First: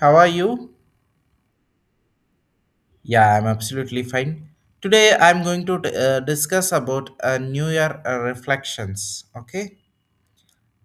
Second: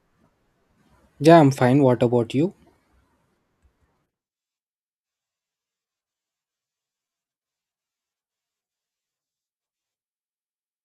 How are you? Yeah, I'm fine. What about you? Yeah, I'm absolutely fine. Today I'm going to discuss about New Year reflections. Okay,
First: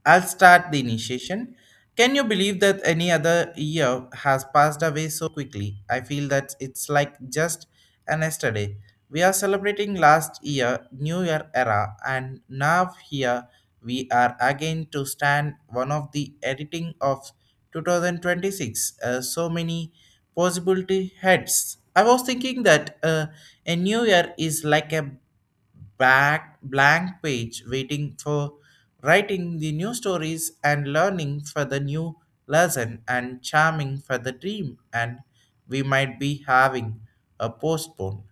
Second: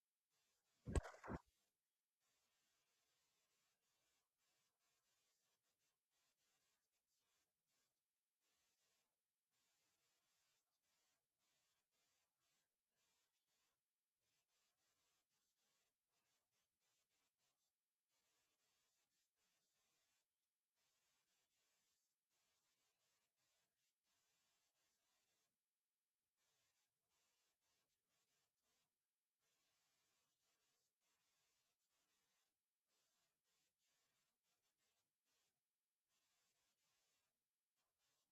I'll start the initiation. Can you believe that any other year has passed away so quickly? I feel that it's like just an yesterday. We are celebrating last year, New Year era, and now here we are again to stand one of the editing of 2026. So many possibility heads. I was thinking that a new year is like a back blank page waiting for writing the new stories and learning for the new lesson and charming for the dream and we might be having a postpone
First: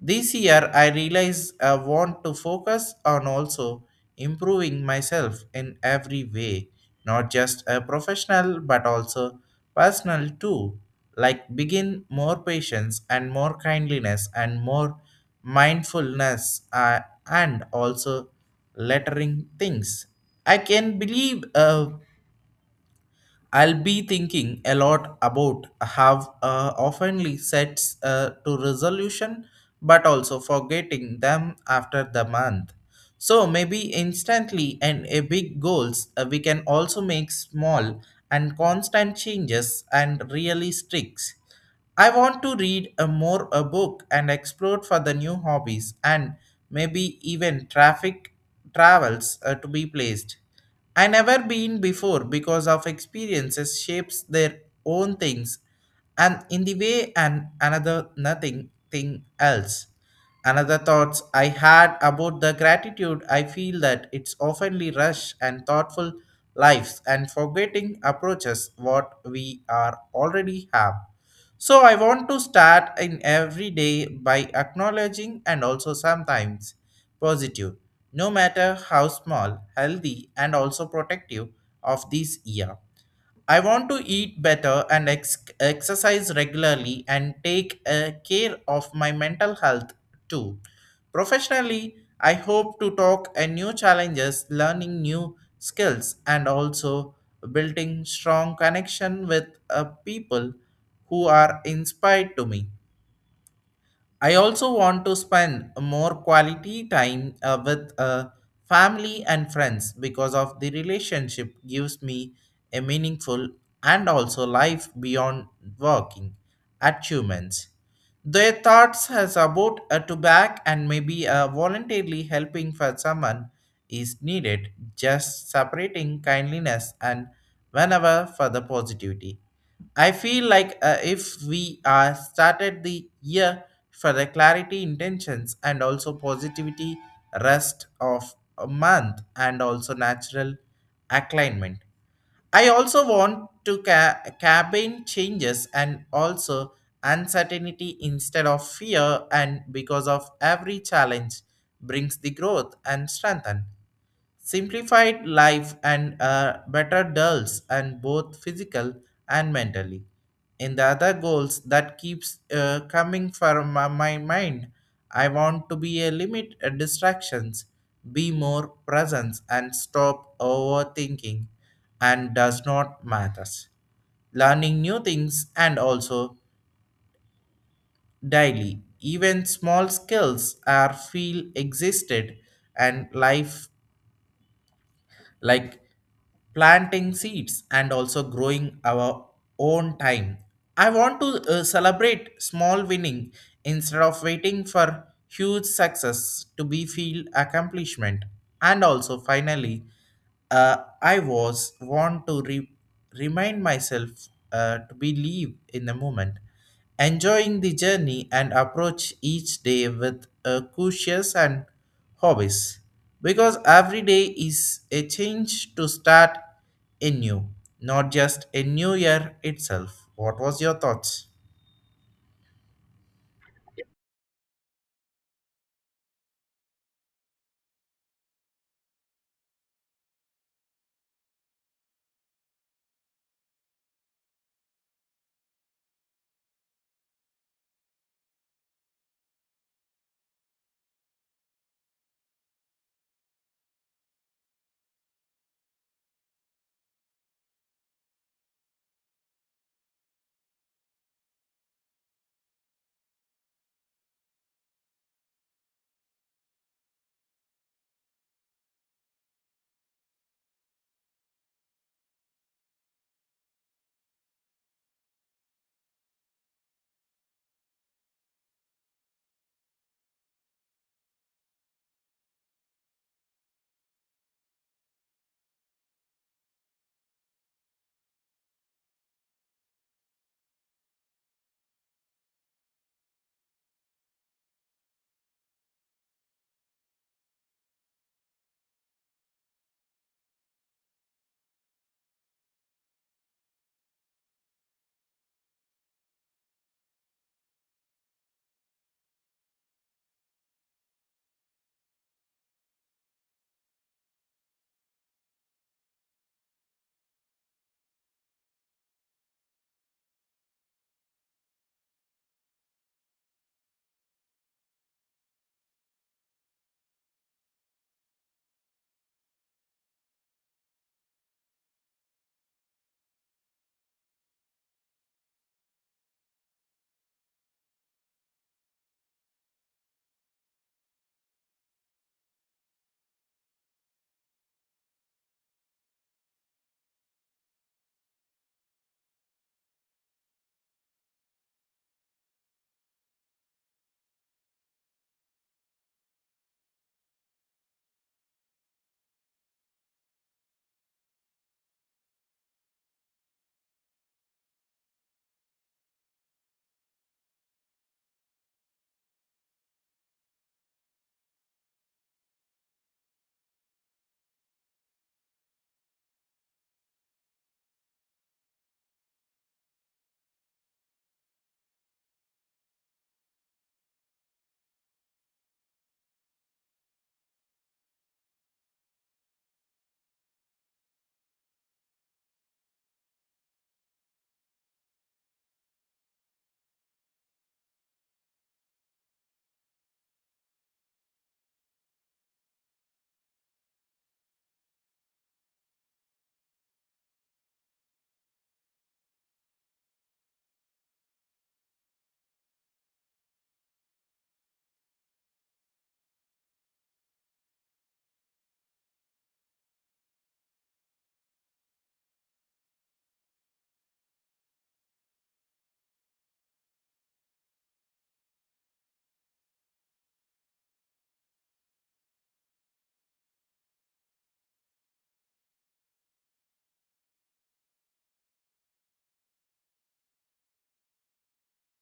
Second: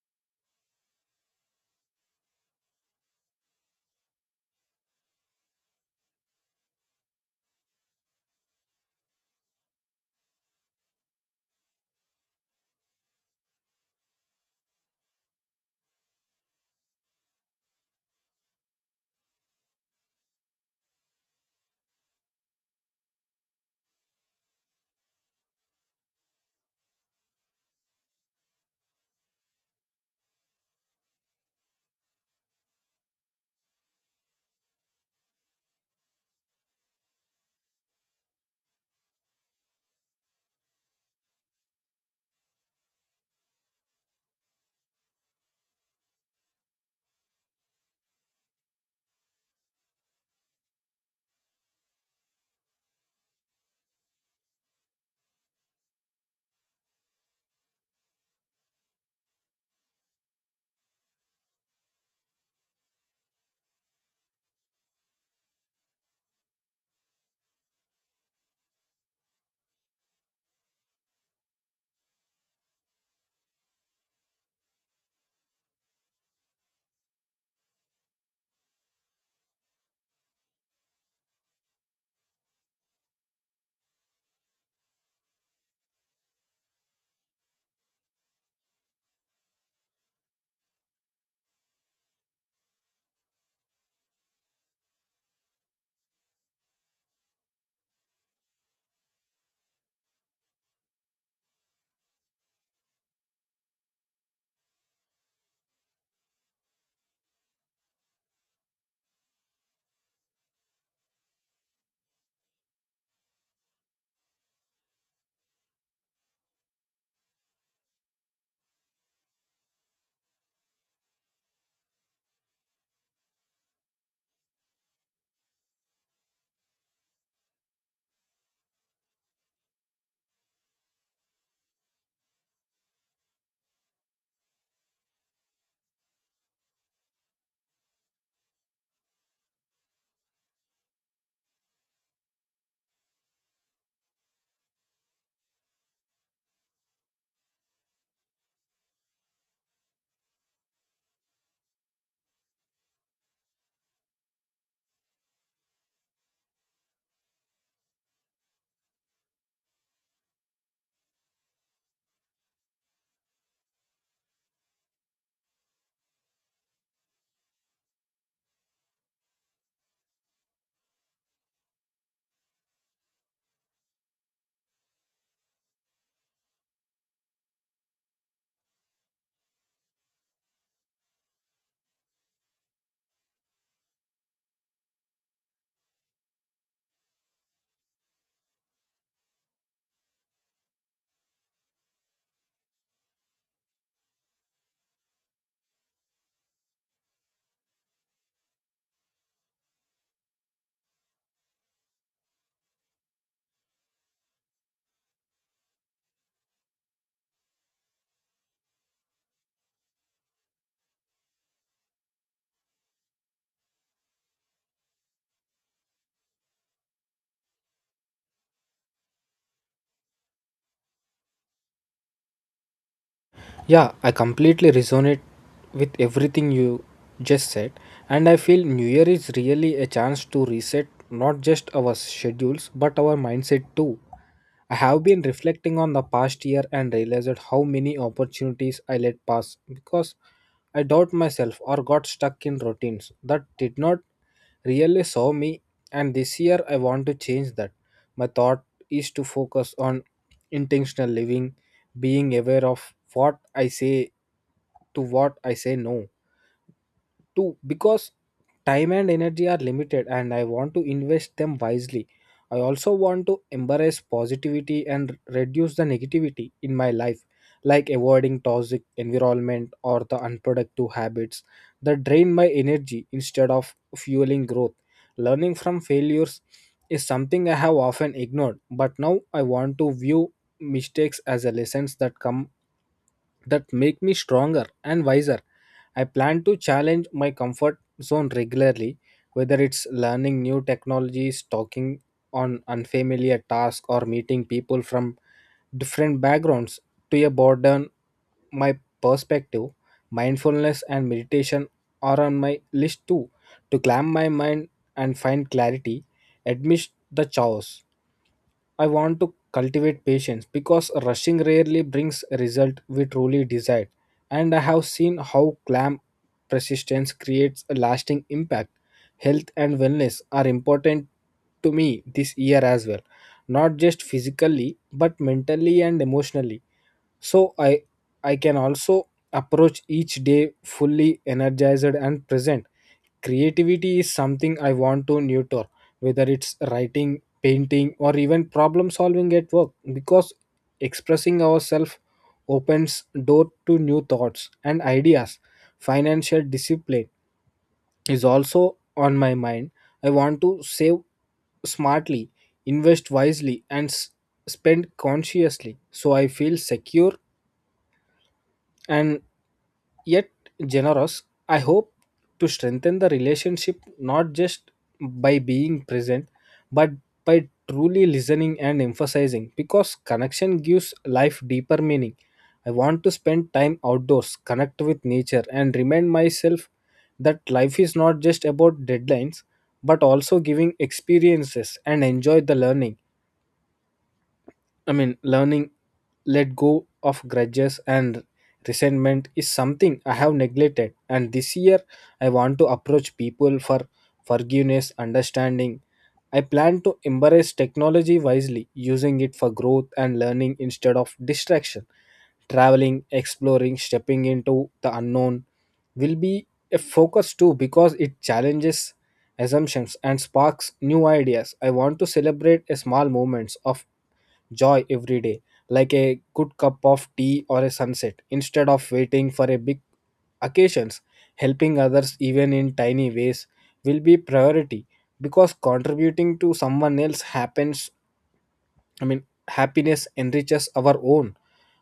this year. I realize I want to focus on also improving myself in every way, not just a professional but also personal too. Like begin more patience and more kindliness and more mindfulness and also lettering things. I can believe I'll be thinking a lot about have oftenly sets to resolution, but also forgetting them after the month. So maybe instantly and a big goals, we can also make small and constant changes and really sticks. I want to read a more a book and explore for the new hobbies and maybe even traffic travels to be placed. I never been before because of experiences shapes their own things and in the way and another nothing thing else. Another thoughts I had about the gratitude I feel that it's oftenly rush and thoughtful lives and forgetting approaches what we are already have. So I want to start in every day by acknowledging and also sometimes positive, no matter how small, healthy, and also protective of this year. I want to eat better and exercise regularly and take care of my mental health too. Professionally, I hope to talk and new challenges, learning new skills, and also building strong connection with people who are inspired to me. I also want to spend more quality time with family and friends because of the relationship gives me a meaningful and also life beyond working achievements. Their thoughts has about to back and maybe voluntarily helping for someone is needed, just separating kindliness and whenever for the positivity. I feel like if we started the year for the clarity, intentions, and also positivity, rest of a month, and also natural alignment. I also want to cabin changes and also uncertainty instead of fear, and because of every challenge brings the growth and strengthen simplified life and better dulls and both physical and mentally in the other goals that keeps coming from my mind. I want to be a limit distractions, be more presence and stop overthinking and does not matters learning new things and also daily even small skills are feel existed and life like planting seeds and also growing our own time. I want to celebrate small winning instead of waiting for huge success to be feel accomplishment. And also finally, I was want to remind myself to believe in the moment, enjoying the journey and approach each day with a cautious and hobbies because every day is a change to start anew, not just a new year itself. What was your thoughts? Yeah, I completely resonate with everything you just said. And I feel New Year is really a chance to reset not just our schedules but our mindset too. I have been reflecting on the past year and realized how many opportunities I let pass because I doubt myself or got stuck in routines that did not really serve me, and this year I want to change that. My thought is to focus on intentional living, being aware of what I say, to what I say no to, because time and energy are limited and I want to invest them wisely. I also want to embrace positivity and reduce the negativity in my life, like avoiding toxic environment or the unproductive habits that drain my energy instead of fueling growth. Learning from failures is something I have often ignored, but now I want to view mistakes as a lessons that come that make me stronger and wiser. I plan to challenge my comfort zone regularly, whether it's learning new technologies, talking on unfamiliar tasks, or meeting people from different backgrounds to a broaden my perspective. Mindfulness and meditation are on my list too, to calm my mind and find clarity amidst the chaos. I want to cultivate patience because rushing rarely brings a result we truly desire. And I have seen how calm persistence creates a lasting impact. Health and wellness are important to me this year as well, not just physically but mentally and emotionally, so I can also approach each day fully energized and present. Creativity is something I want to nurture, whether it's writing, painting, or even problem solving at work, because expressing ourselves opens door to new thoughts and ideas. Financial discipline is also on my mind. I want to save smartly, invest wisely, and spend consciously, so I feel secure and yet generous. I hope to strengthen the relationship not just by being present, but by truly listening and emphasizing, because connection gives life deeper meaning. I want to spend time outdoors, connect with nature, and remind myself that life is not just about deadlines but also giving experiences and enjoy the learning. I mean, learning let go of grudges and resentment is something I have neglected. And this year, I want to approach people for forgiveness, understanding. I plan to embrace technology wisely, using it for growth and learning instead of distraction. Traveling, exploring, stepping into the unknown will be a focus too, because it challenges assumptions and sparks new ideas. I want to celebrate a small moments of joy every day, like a good cup of tea or a sunset, instead of waiting for a big occasions. Helping others, even in tiny ways, will be priority because contributing to someone else happens. I mean, happiness enriches our own.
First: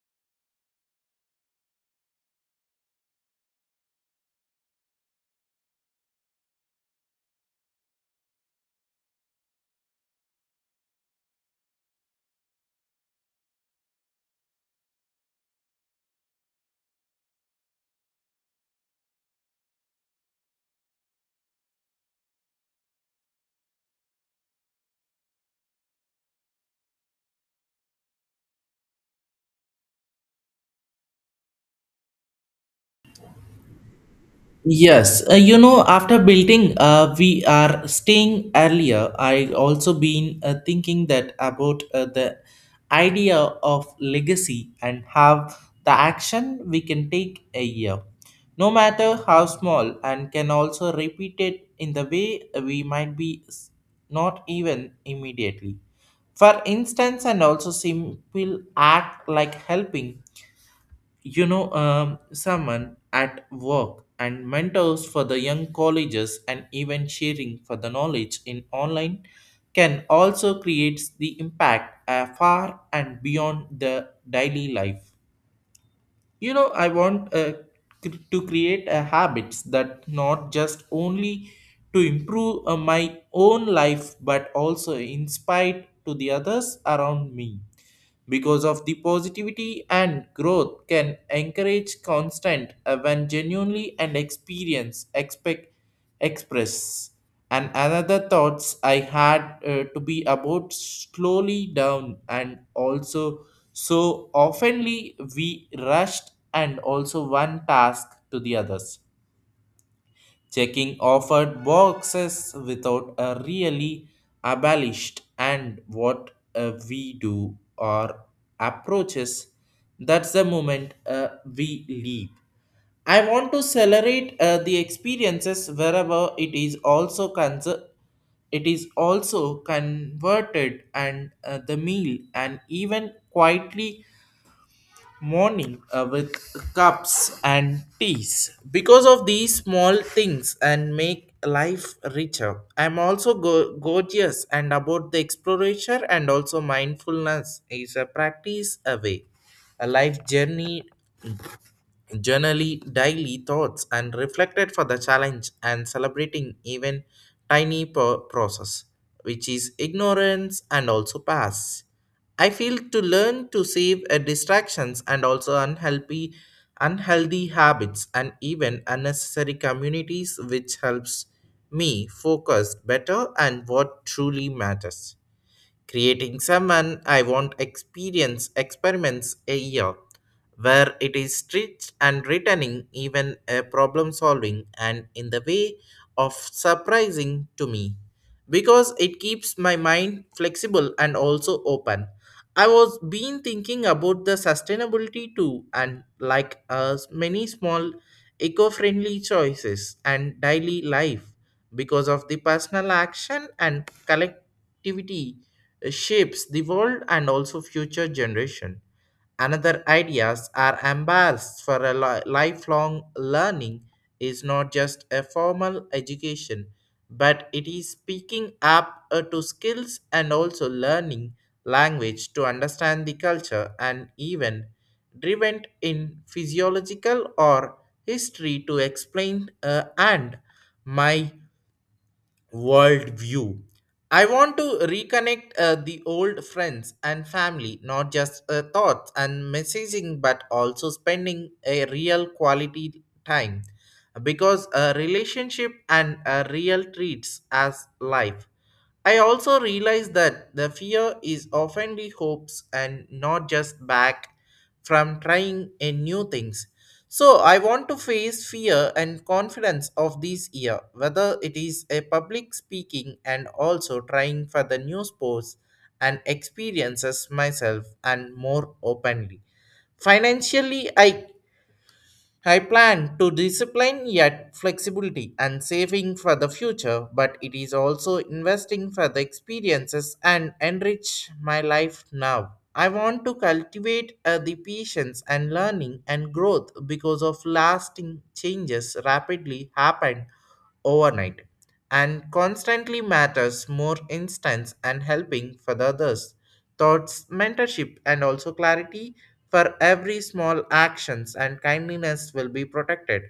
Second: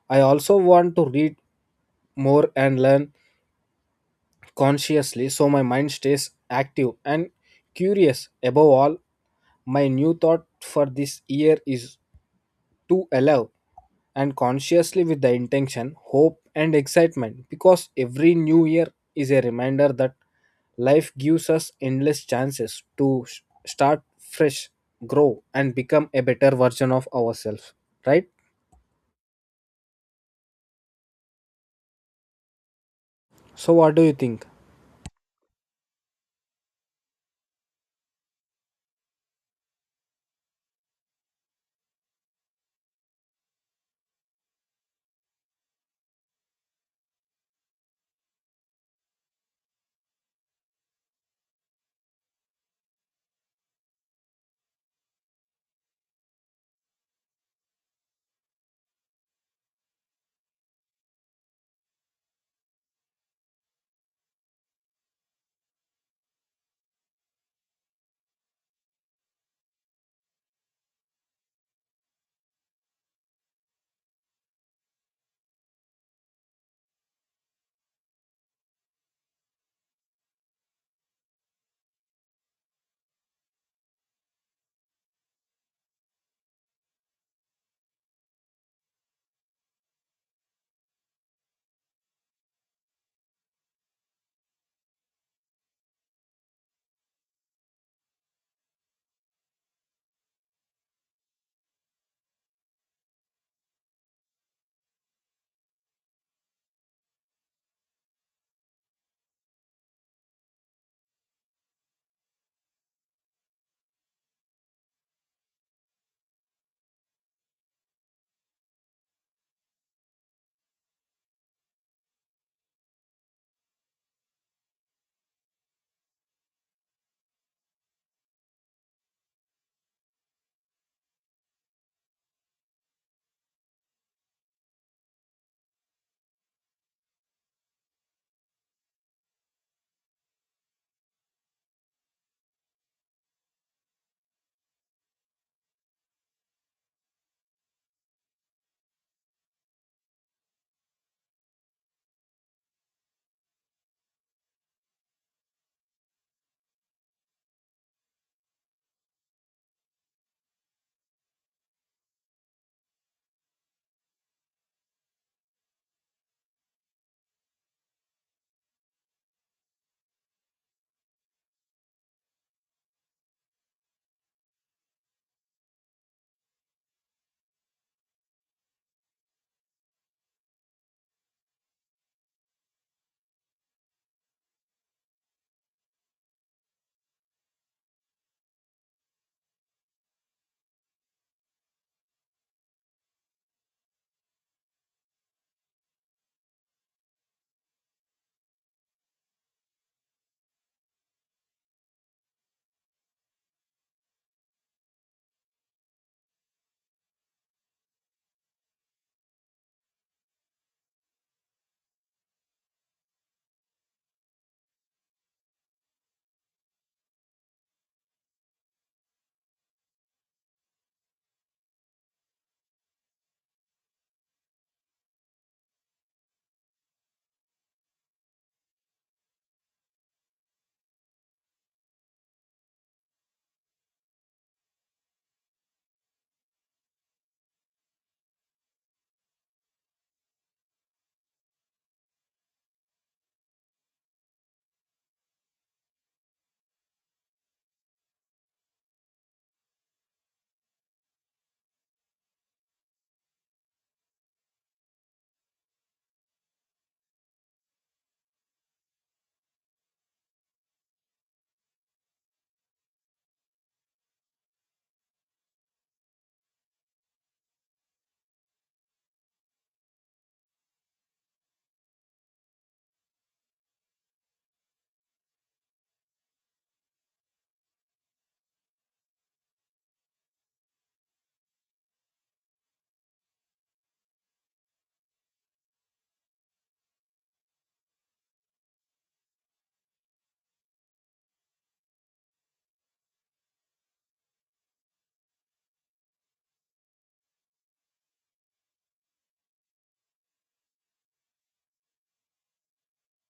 I also want to read more and learn consciously so my mind stays active and curious. Above all, my new thought for this year is to allow and consciously with the intention, hope, and excitement, because every new year is a reminder that life gives us endless chances to start fresh, grow, and become a better version of ourselves. Right? So, what do you think? Yes, you know, after building, we are staying earlier. I also been thinking that about the idea of legacy and how the action we can take a year, no matter how small, and can also repeat it in the way we might be not even immediately. For instance, and also simple act like helping you know someone at work and mentors for the young colleges and even sharing for the knowledge in online can also create the impact far and beyond the daily life. You know, I want to create a habits that not just only to improve my own life but also inspired to the others around me because of the positivity and growth can encourage constant when genuinely and experience expect express. And another thoughts I had to be about slowly down and also so oftenly we rushed and also one task to the others checking offered boxes without a really abolished and what we do or approaches that's the moment we leap. I want to celebrate the experiences wherever it is also it is also converted and the meal and even quietly morning with cups and teas because of these small things and make life richer. I'm also gorgeous and about the exploration and also mindfulness is a practice away a life journey journaling daily thoughts and reflected for the challenge and celebrating even tiny process which is ignorance and also pass. I feel to learn to save distractions and also unhealthy habits and even unnecessary communities which helps me focus better and what truly matters creating someone I want experience experiments a year where it is stretched and returning even a problem solving and in the way of surprising to me because it keeps my mind flexible and also open. I was been thinking about the sustainability too, and like us, many small eco-friendly choices and daily life because of the personal action and collectivity shapes the world and also future generation. Another ideas are embarrassed for a lifelong learning is not just a formal education, but it is speaking up to skills and also learning language to understand the culture and even driven in physiological or history to explain and my world view. I want to reconnect the old friends and family, not just thoughts and messaging, but also spending a real quality time because a relationship and a real treats as life. I also realize that the fear is often the hopes and not just back from trying a new things so I want to face fear and confidence of this year, whether it is a public speaking and also trying for the new sports and experiences myself and more openly. Financially, I plan to discipline yet flexibility and saving for the future, but it is also investing for the experiences and enrich my life now. I want to cultivate the patience and learning and growth because of lasting changes rapidly happen overnight and constantly matters more instance and helping for the others thoughts, mentorship, and also clarity for every small actions and kindliness will be protected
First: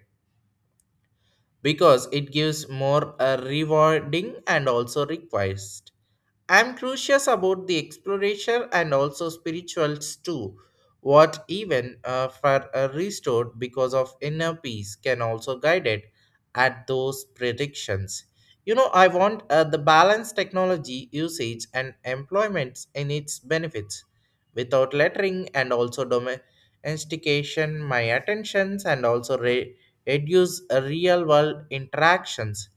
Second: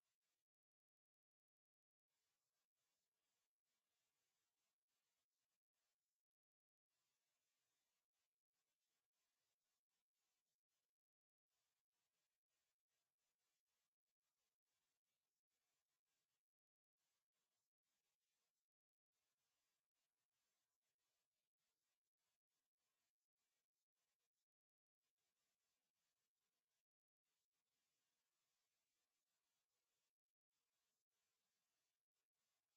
because it gives more rewarding and also request. I'm curious about the exploration and also spirituals too. What even for a restored because of inner peace can also guide it at those predictions. You know, I want the balanced technology usage and employments in its benefits without lettering and also domestication my attentions and also reduce real world interactions.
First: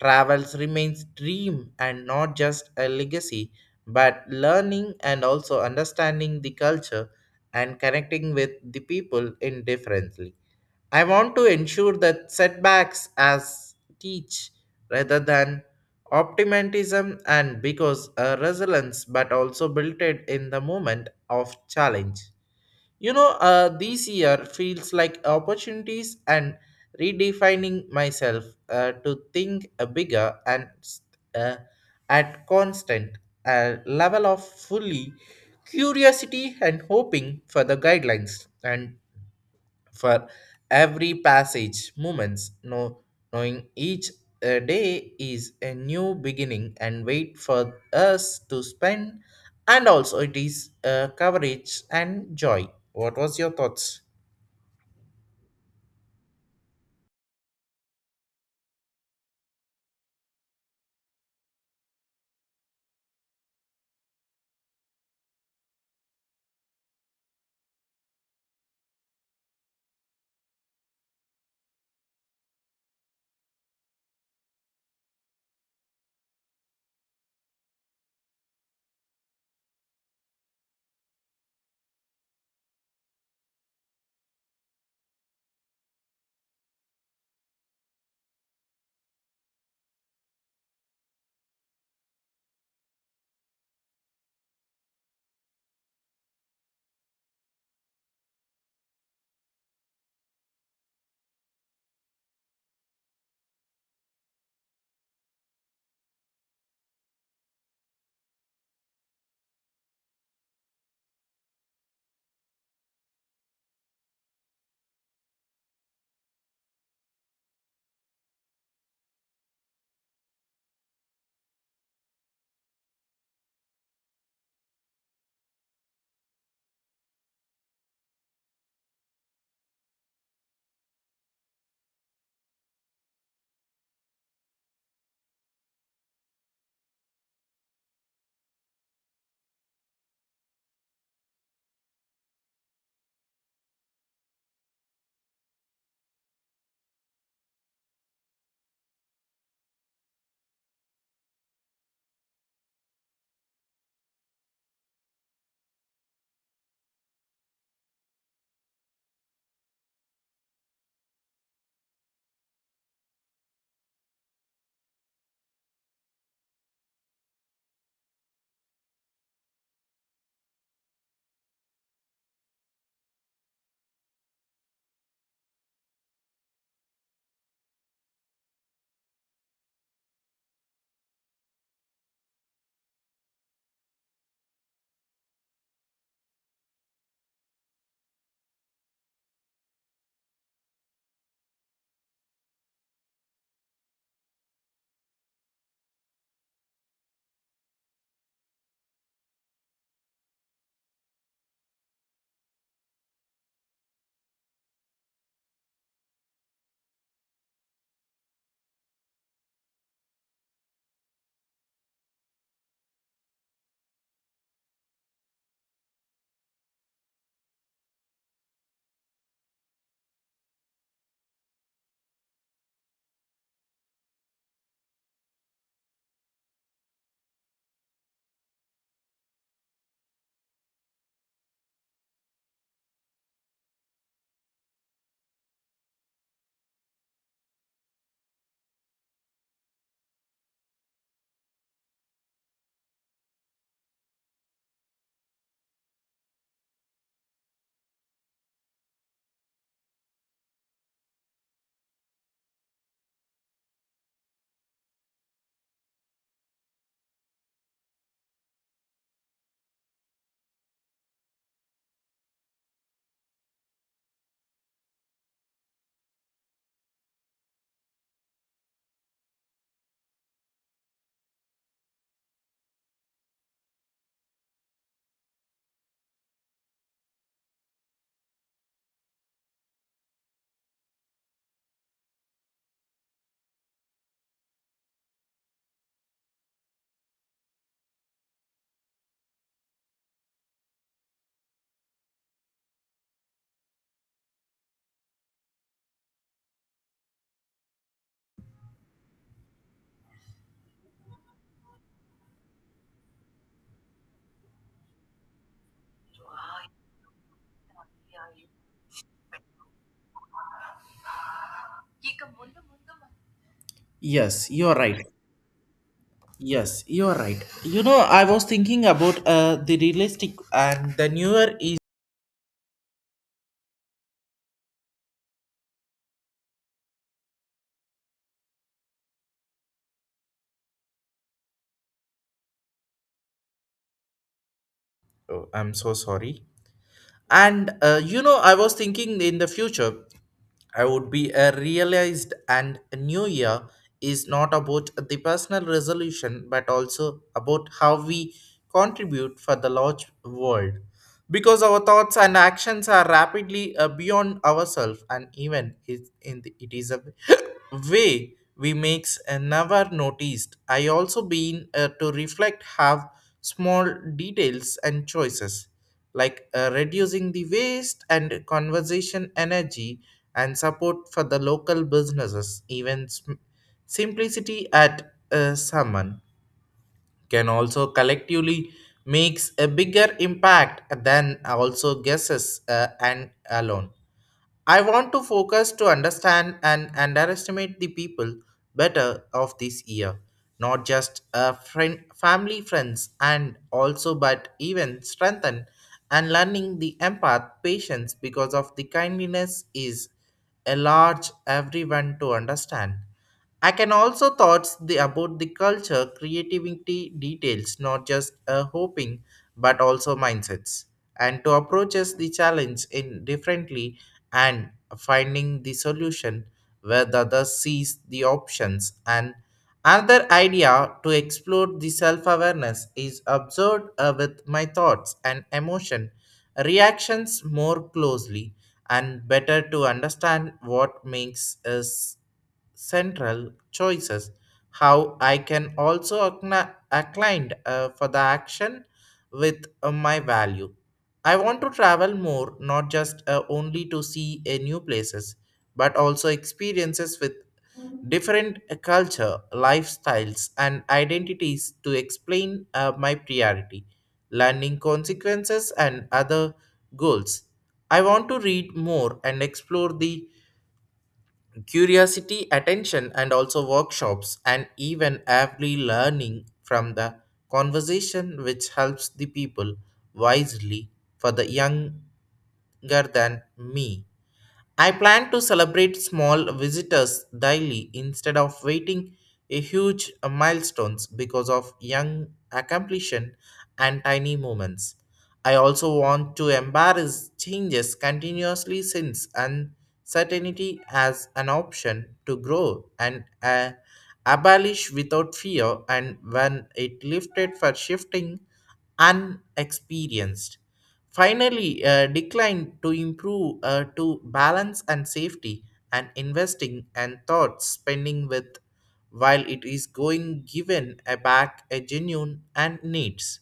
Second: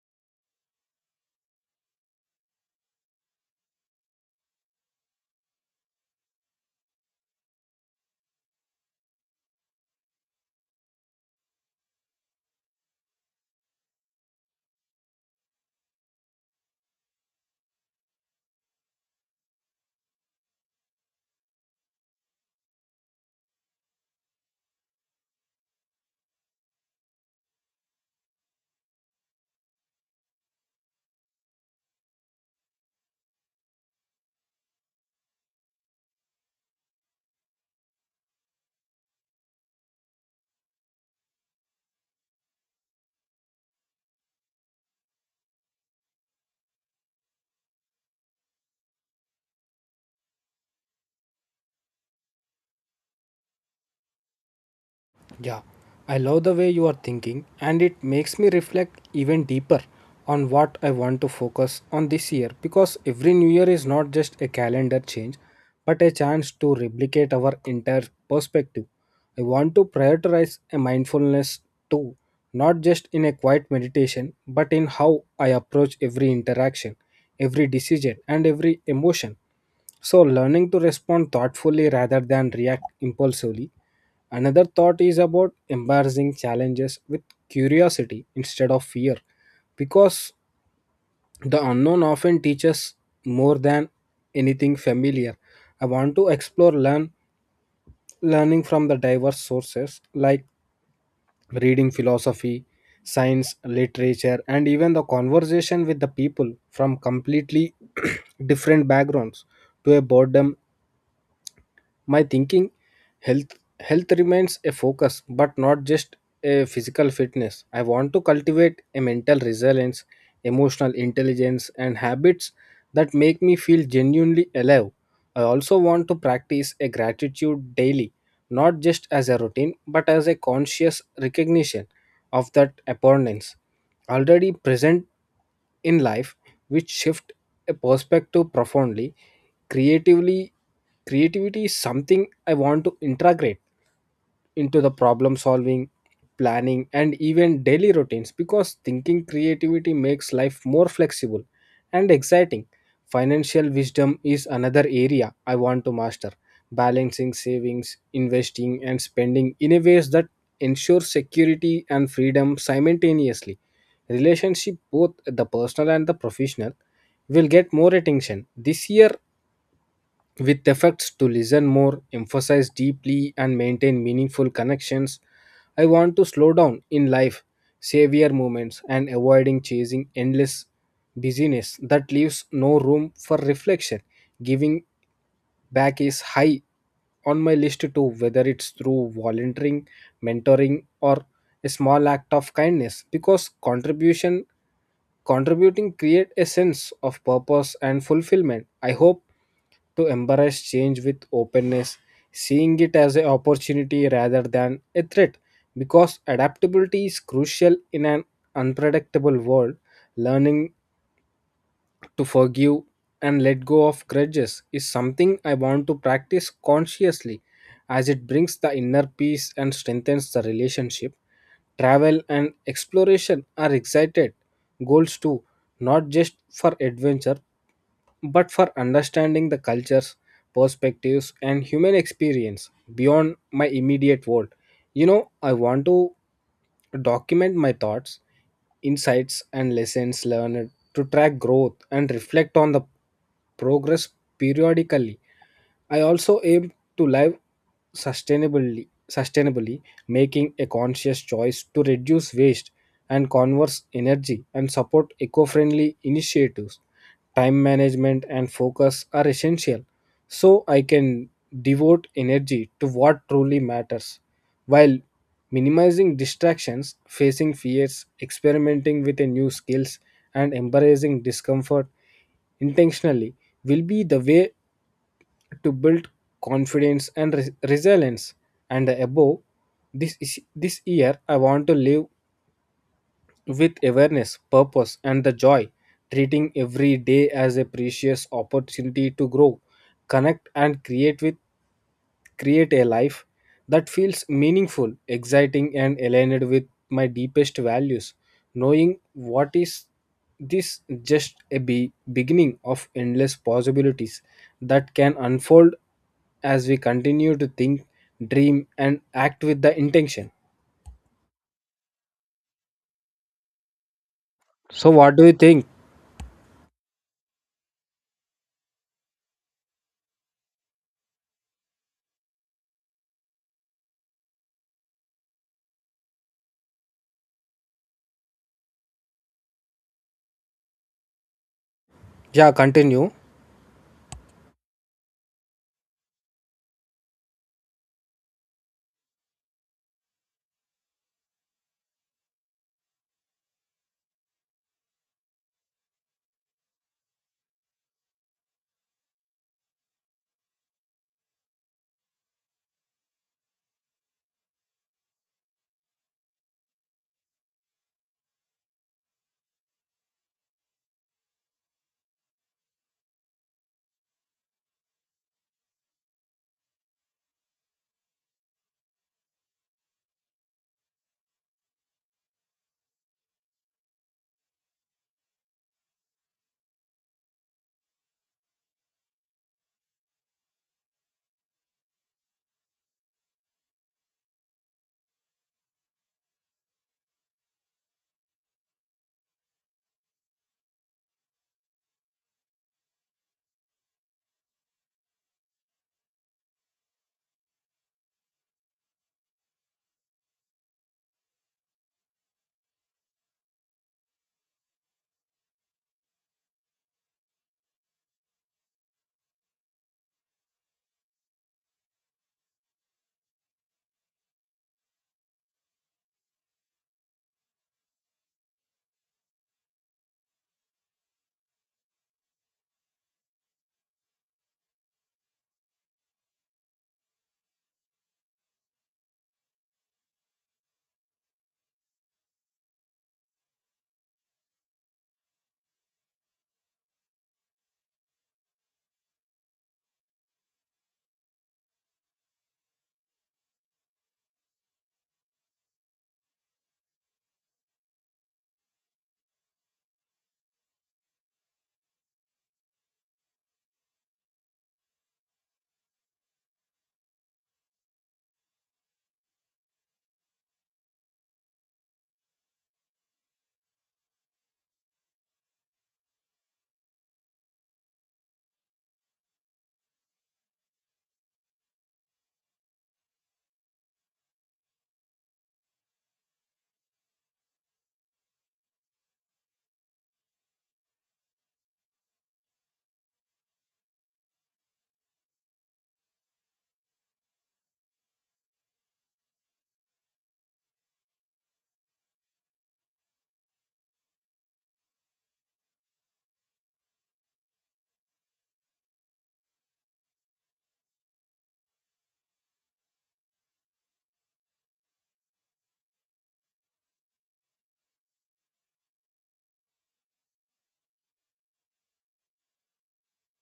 Travels remains dream and not just a legacy, but learning and also understanding the culture and connecting with the people indifferently. I want to ensure that setbacks as teach rather than optimism and because a resilience but also built it in the moment of challenge. You know, this year feels like opportunities and redefining myself to think bigger and uh, at constant level of fully curiosity and hoping for the guidelines and for every passage moments no knowing each day is a new beginning and wait for us to spend and also it is coverage and joy. What was your thoughts? Yeah, I love the way you are thinking, and it makes me reflect even deeper on what I want to focus on this year, because every new year is not just a calendar change but a chance to replicate our entire perspective. I want to prioritize a mindfulness too, not just in a quiet meditation but in how I approach every interaction, every decision, and every emotion. So, learning to respond thoughtfully rather than react impulsively. Another thought is about embarrassing challenges with curiosity instead of fear, because the unknown often teaches more than anything familiar. I want to explore learning from the diverse sources, like reading philosophy, science, literature, and even the conversation with the people from completely different backgrounds to a boredom my thinking. Health health remains a focus but not just a physical fitness. I want to cultivate a mental resilience, emotional intelligence, and habits that make me feel genuinely alive. I also want to practice a gratitude daily, not just as a routine but as a conscious recognition of that abundance already present in life, which shift a perspective profoundly. Creatively Creativity is something I want to integrate into the problem solving, planning, and even daily routines, because thinking creativity makes life more flexible and exciting. Financial wisdom is another area I want to master, balancing savings, investing, and spending in a ways that ensure security and freedom simultaneously. Relationship, both the personal and the professional, will get more attention this year, with efforts to listen more, emphasize deeply, and maintain meaningful connections. I want to slow down in life, savor moments, and avoiding chasing endless busyness that leaves no room for reflection. Giving back is high on my list too, whether it's through volunteering, mentoring, or a small act of kindness, because contribution contributing create a sense of purpose and fulfillment. I hope to embrace change with openness, seeing it as an opportunity rather than a threat, because adaptability is crucial in an unpredictable world. Learning to forgive and let go of grudges is something I want to practice consciously, as it brings the inner peace and strengthens the relationship. Travel and exploration are excited goals too, not just for adventure but for understanding the cultures, perspectives, and human experience beyond my immediate world. You know, I want to document my thoughts, insights, and lessons learned to track growth and reflect on the progress periodically. I also aim to live sustainably, making a conscious choice to reduce waste and conserve energy and support eco-friendly initiatives. Time management and focus are essential, so I can devote energy to what truly matters, while minimizing distractions, facing fears, experimenting with a new skills, and embracing discomfort intentionally will be the way to build confidence and resilience. And above this is, this year I want to live with awareness, purpose, and the joy, treating every day as a precious opportunity to grow, connect, and create with create a life that feels meaningful, exciting, and aligned with my deepest values. Knowing what is this just a beginning of endless possibilities that can unfold as we continue to think, dream, and act with the intention. Yes, you're So, right. what do you think? Yes, you're right. You know, I was thinking about the realistic and the newer is Yeah, continue. oh, I'm so sorry. And you know, I was thinking in the future I would be realized, and a new year is not about the personal resolution but also about how we contribute for the large world because our thoughts and actions are rapidly beyond ourselves and even it in the, it is a way we makes and never noticed. I also been to reflect have small details and choices like reducing the waste and conversation energy and support for the local businesses even simplicity at someone can also collectively makes a bigger impact than also guesses and alone. I want to focus to understand and underestimate the people better of this year, not just friend, family, friends, and also but even strengthen and learning the empath patience because of the kindliness is a large everyone to understand. I can also thoughts the about the culture, creativity, details, not just a hoping, but also mindsets, and to approaches the challenge in differently and finding the solution where the other sees the options and another idea to explore the self awareness is observed with my thoughts and emotion reactions more closely and better to understand what makes us central choices. How I can also acclined for the action with my value. I want to travel more, not just only to see new places, but also experiences with different culture, lifestyles, and identities to explain my priority, learning consequences, and other goals. I want to read more and explore the curiosity, attention, and also workshops, and even every learning from the conversation, which helps the people wisely for the younger than me. I plan to celebrate small visitors daily instead of waiting a huge milestones because of young accomplishment and tiny moments. I also want to embrace changes continuously since uncertainty as an option to grow and abolish without fear and when it lifted for shifting unexperienced. Finally, decline to improve to balance and safety and investing and thoughts spending with while it is going given a back a genuine and needs.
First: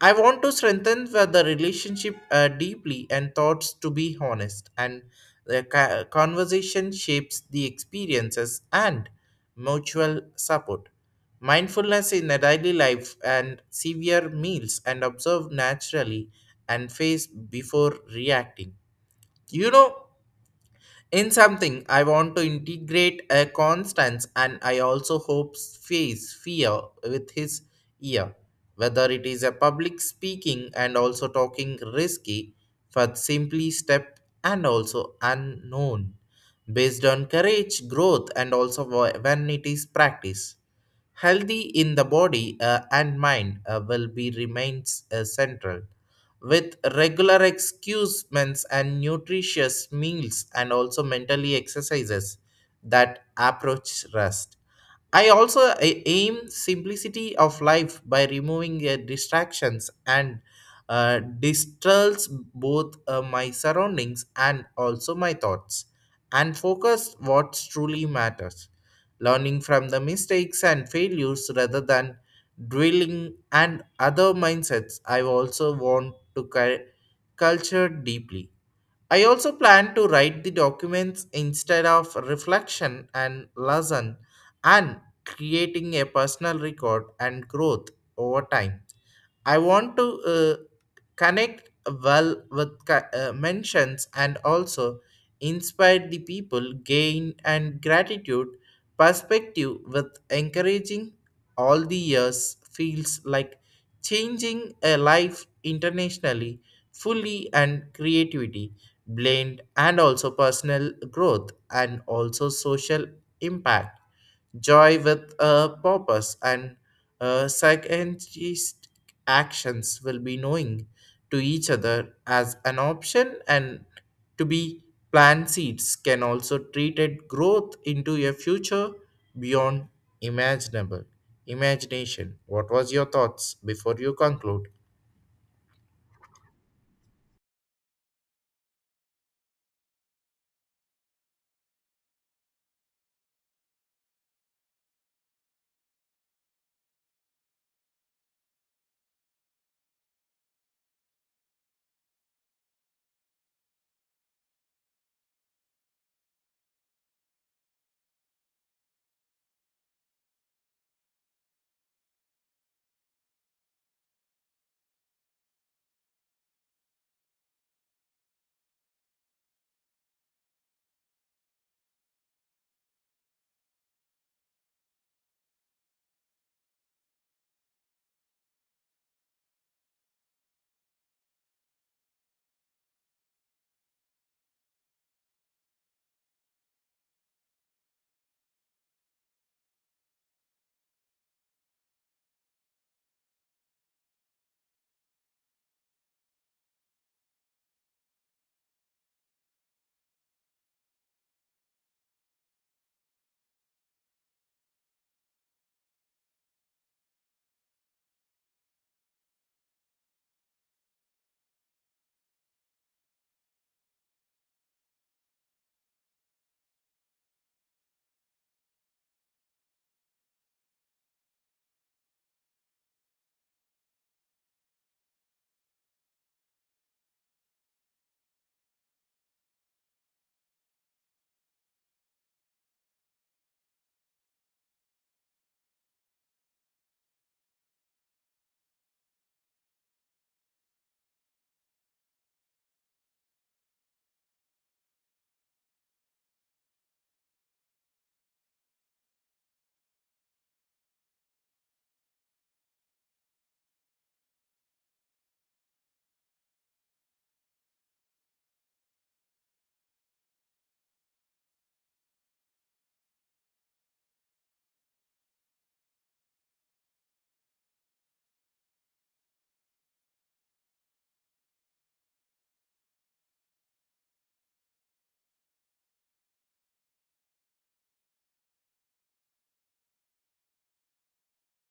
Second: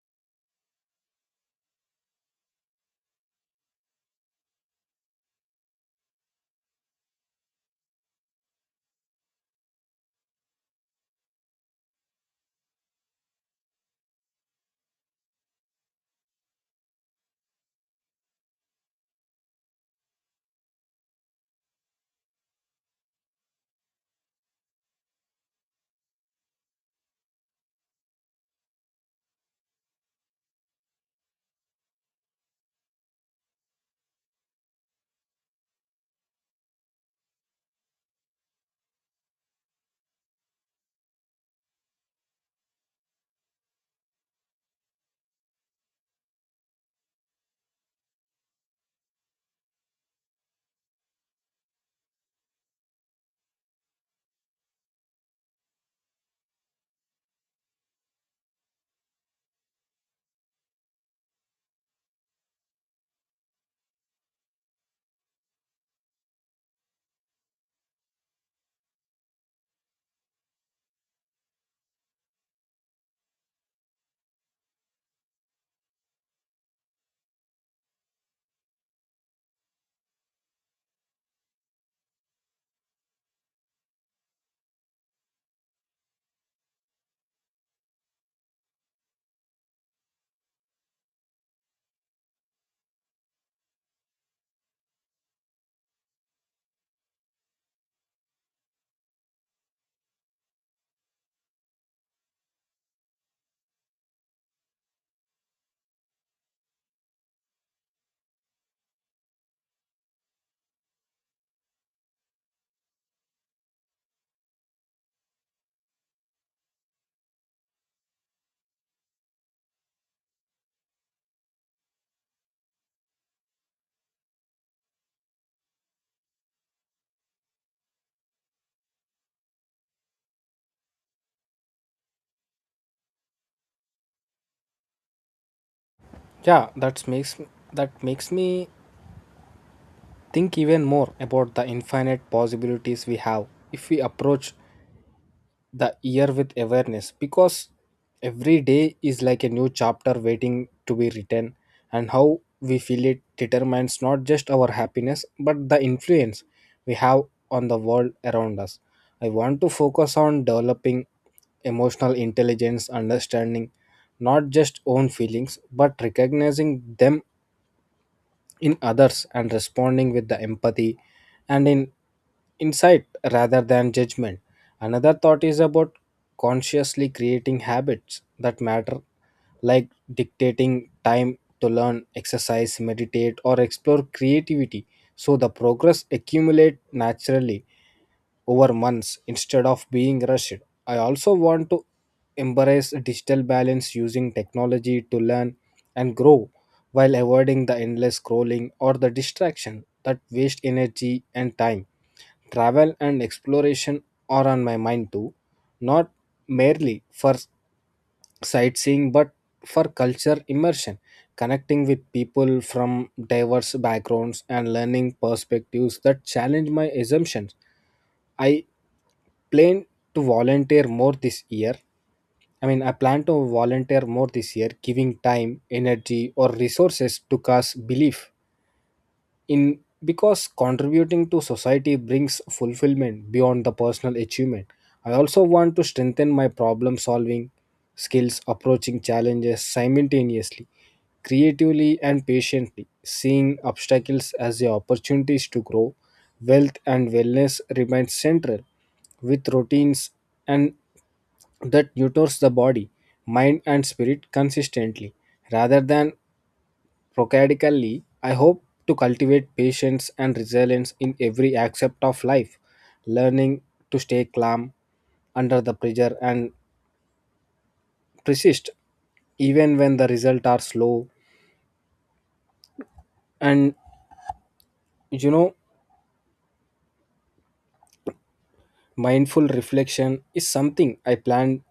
I want to strengthen the relationship deeply and thoughts to be honest, and the conversation shapes the experiences and mutual support. Mindfulness in a daily life and severe meals and observe naturally and face before reacting. You know, in something, I want to integrate a Constance and I also hope face fear with his ear, whether it is a public speaking and also talking risky, but simply step and also unknown, based on courage, growth, and also when it is practice. Healthy in the body and mind will be remains central with regular excursions and nutritious meals and also mentally exercises that approach rest. I also aim simplicity of life by removing distractions and distracts both my surroundings and also my thoughts and focus what truly matters learning from the mistakes and failures rather than dwelling and other mindsets. I also want to culture deeply. I also plan to write the documents instead of reflection and lesson and creating a personal record and growth over time. I want to connect well with mentions and also inspire the people gain and gratitude perspective with encouraging all the years feels like changing a life internationally fully and creativity blend and also personal growth and also social impact joy with a purpose and psychiatrist actions will be knowing to each other as an option and to be plant seeds can also treated growth into a future beyond imaginable imagination. What was your thoughts before you conclude? Yeah, that makes me think even more about the infinite possibilities we have if we approach the year with awareness, because every day is like a new chapter waiting to be written, and how we feel it determines not just our happiness but the influence we have on the world around us. I want to focus on developing emotional intelligence, understanding not just own feelings but recognizing them in others and responding with the empathy and in insight rather than judgment. Another thought is about consciously creating habits that matter, like dictating time to learn, exercise, meditate, or explore creativity so the progress accumulate naturally over months instead of being rushed. I also want to embrace digital balance, using technology to learn and grow while avoiding the endless scrolling or the distraction that waste energy and time. Travel and exploration are on my mind too, not merely for sightseeing but for culture immersion, connecting with people from diverse backgrounds and learning perspectives that challenge my assumptions. I plan to volunteer more this year. I mean, I plan to volunteer more this year, giving time, energy, or resources to cause belief in, because contributing to society brings fulfillment beyond the personal achievement. I also want to strengthen my problem solving skills, approaching challenges simultaneously, creatively, and patiently, seeing obstacles as the opportunities to grow. Wealth and wellness remain central with routines and that tutors the body, mind, and spirit consistently rather than procaudically. I hope to cultivate patience and resilience in every aspect of life, learning to stay calm under the pressure and persist even when the results are slow. And you know, mindful reflection is something I plan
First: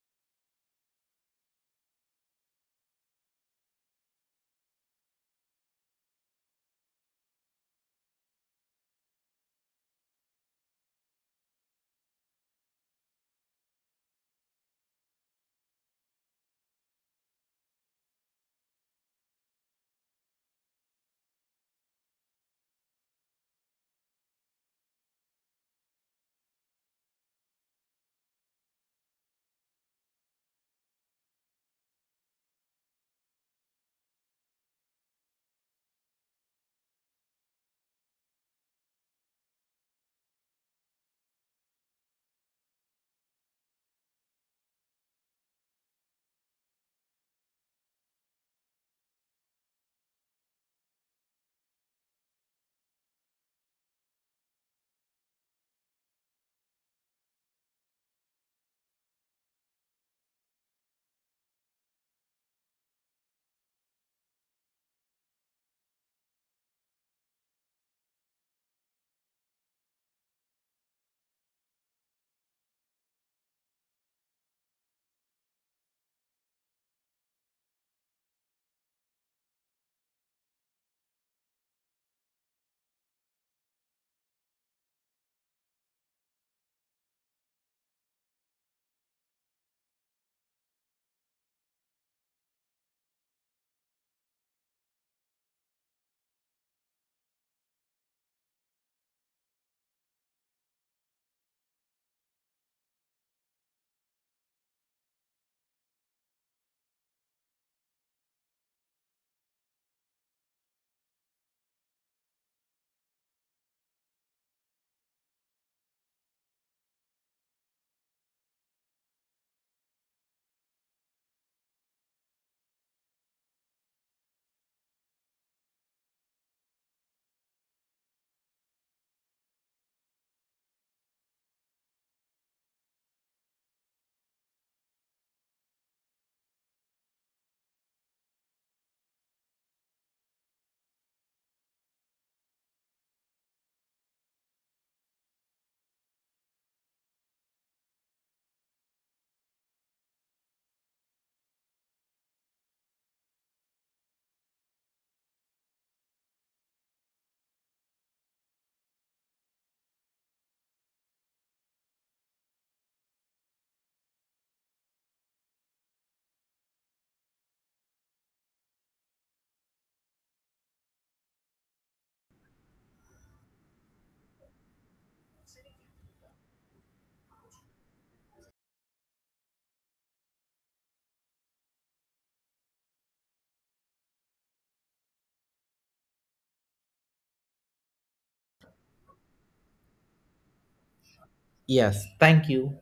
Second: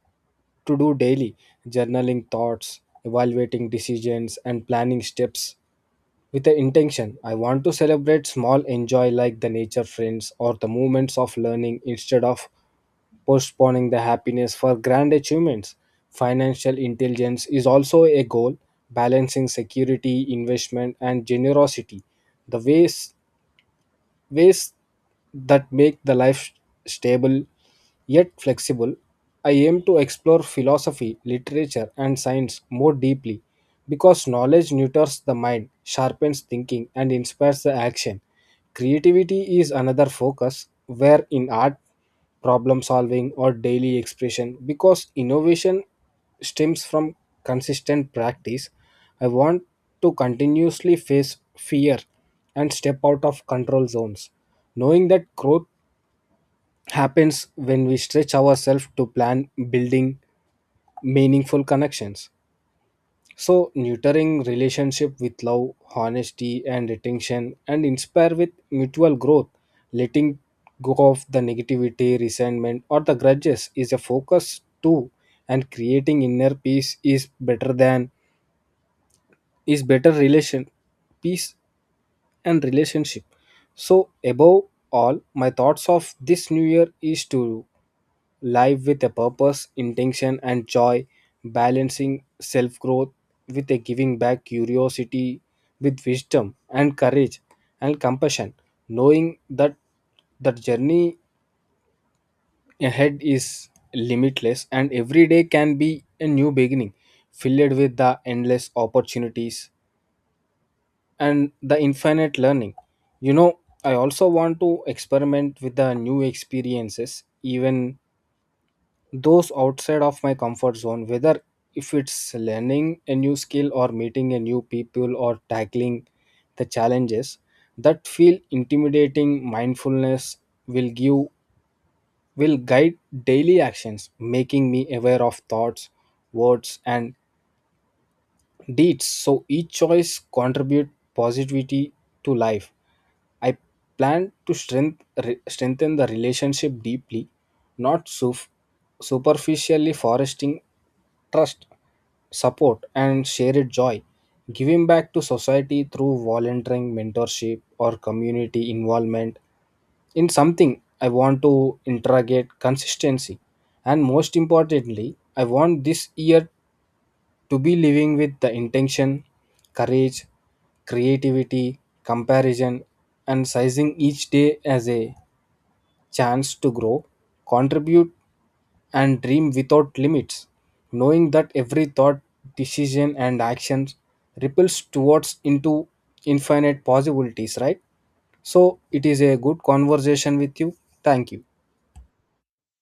to do daily, journaling thoughts, evaluating decisions, and planning steps with the intention. I want to celebrate small enjoy like the nature friends or the moments of learning instead of postponing the happiness for grand achievements. Financial intelligence is also a goal, balancing security, investment, and generosity. The ways that make the life stable yet flexible. I aim to explore philosophy, literature, and science more deeply, because knowledge neuters the mind, sharpens thinking, and inspires the action. Creativity is another focus, where in art, problem solving, or daily expression, because innovation stems from consistent practice. I want to continuously face fear and step out of control zones, knowing that growth happens when we stretch ourselves to plan building meaningful connections. So, nurturing relationship with love, honesty, and attention, and inspire with mutual growth, letting go of the negativity, resentment, or the grudges is a focus too, and creating inner peace is better than is better relation peace and relationship. So, above all, my thoughts of this new year is to live with a purpose, intention, and joy, balancing self growth with a giving back, curiosity with wisdom, and courage and compassion, knowing that the journey ahead is limitless and every day can be a new beginning, filled with the endless opportunities and the infinite learning. You know, I also want to experiment with the new experiences, even those outside of my comfort zone, whether if it's learning a new skill or meeting a new people or tackling the challenges that feel intimidating. Mindfulness will give will guide daily actions, making me aware of thoughts, words, and deeds, so each choice contribute positivity to life. I plan to strengthen the relationship deeply, not superficially, fostering trust, support, and shared joy. Giving back to society through volunteering, mentorship, or community involvement in something I want to interrogate consistency. And most importantly, I want this year to be living with the intention, courage, creativity, comparison, and sizing each day as a chance to grow, contribute, and dream without limits, knowing that every thought, decision, and action ripples towards into infinite possibilities, right? So, it is a good conversation with you. Thank you. Yes, thank you.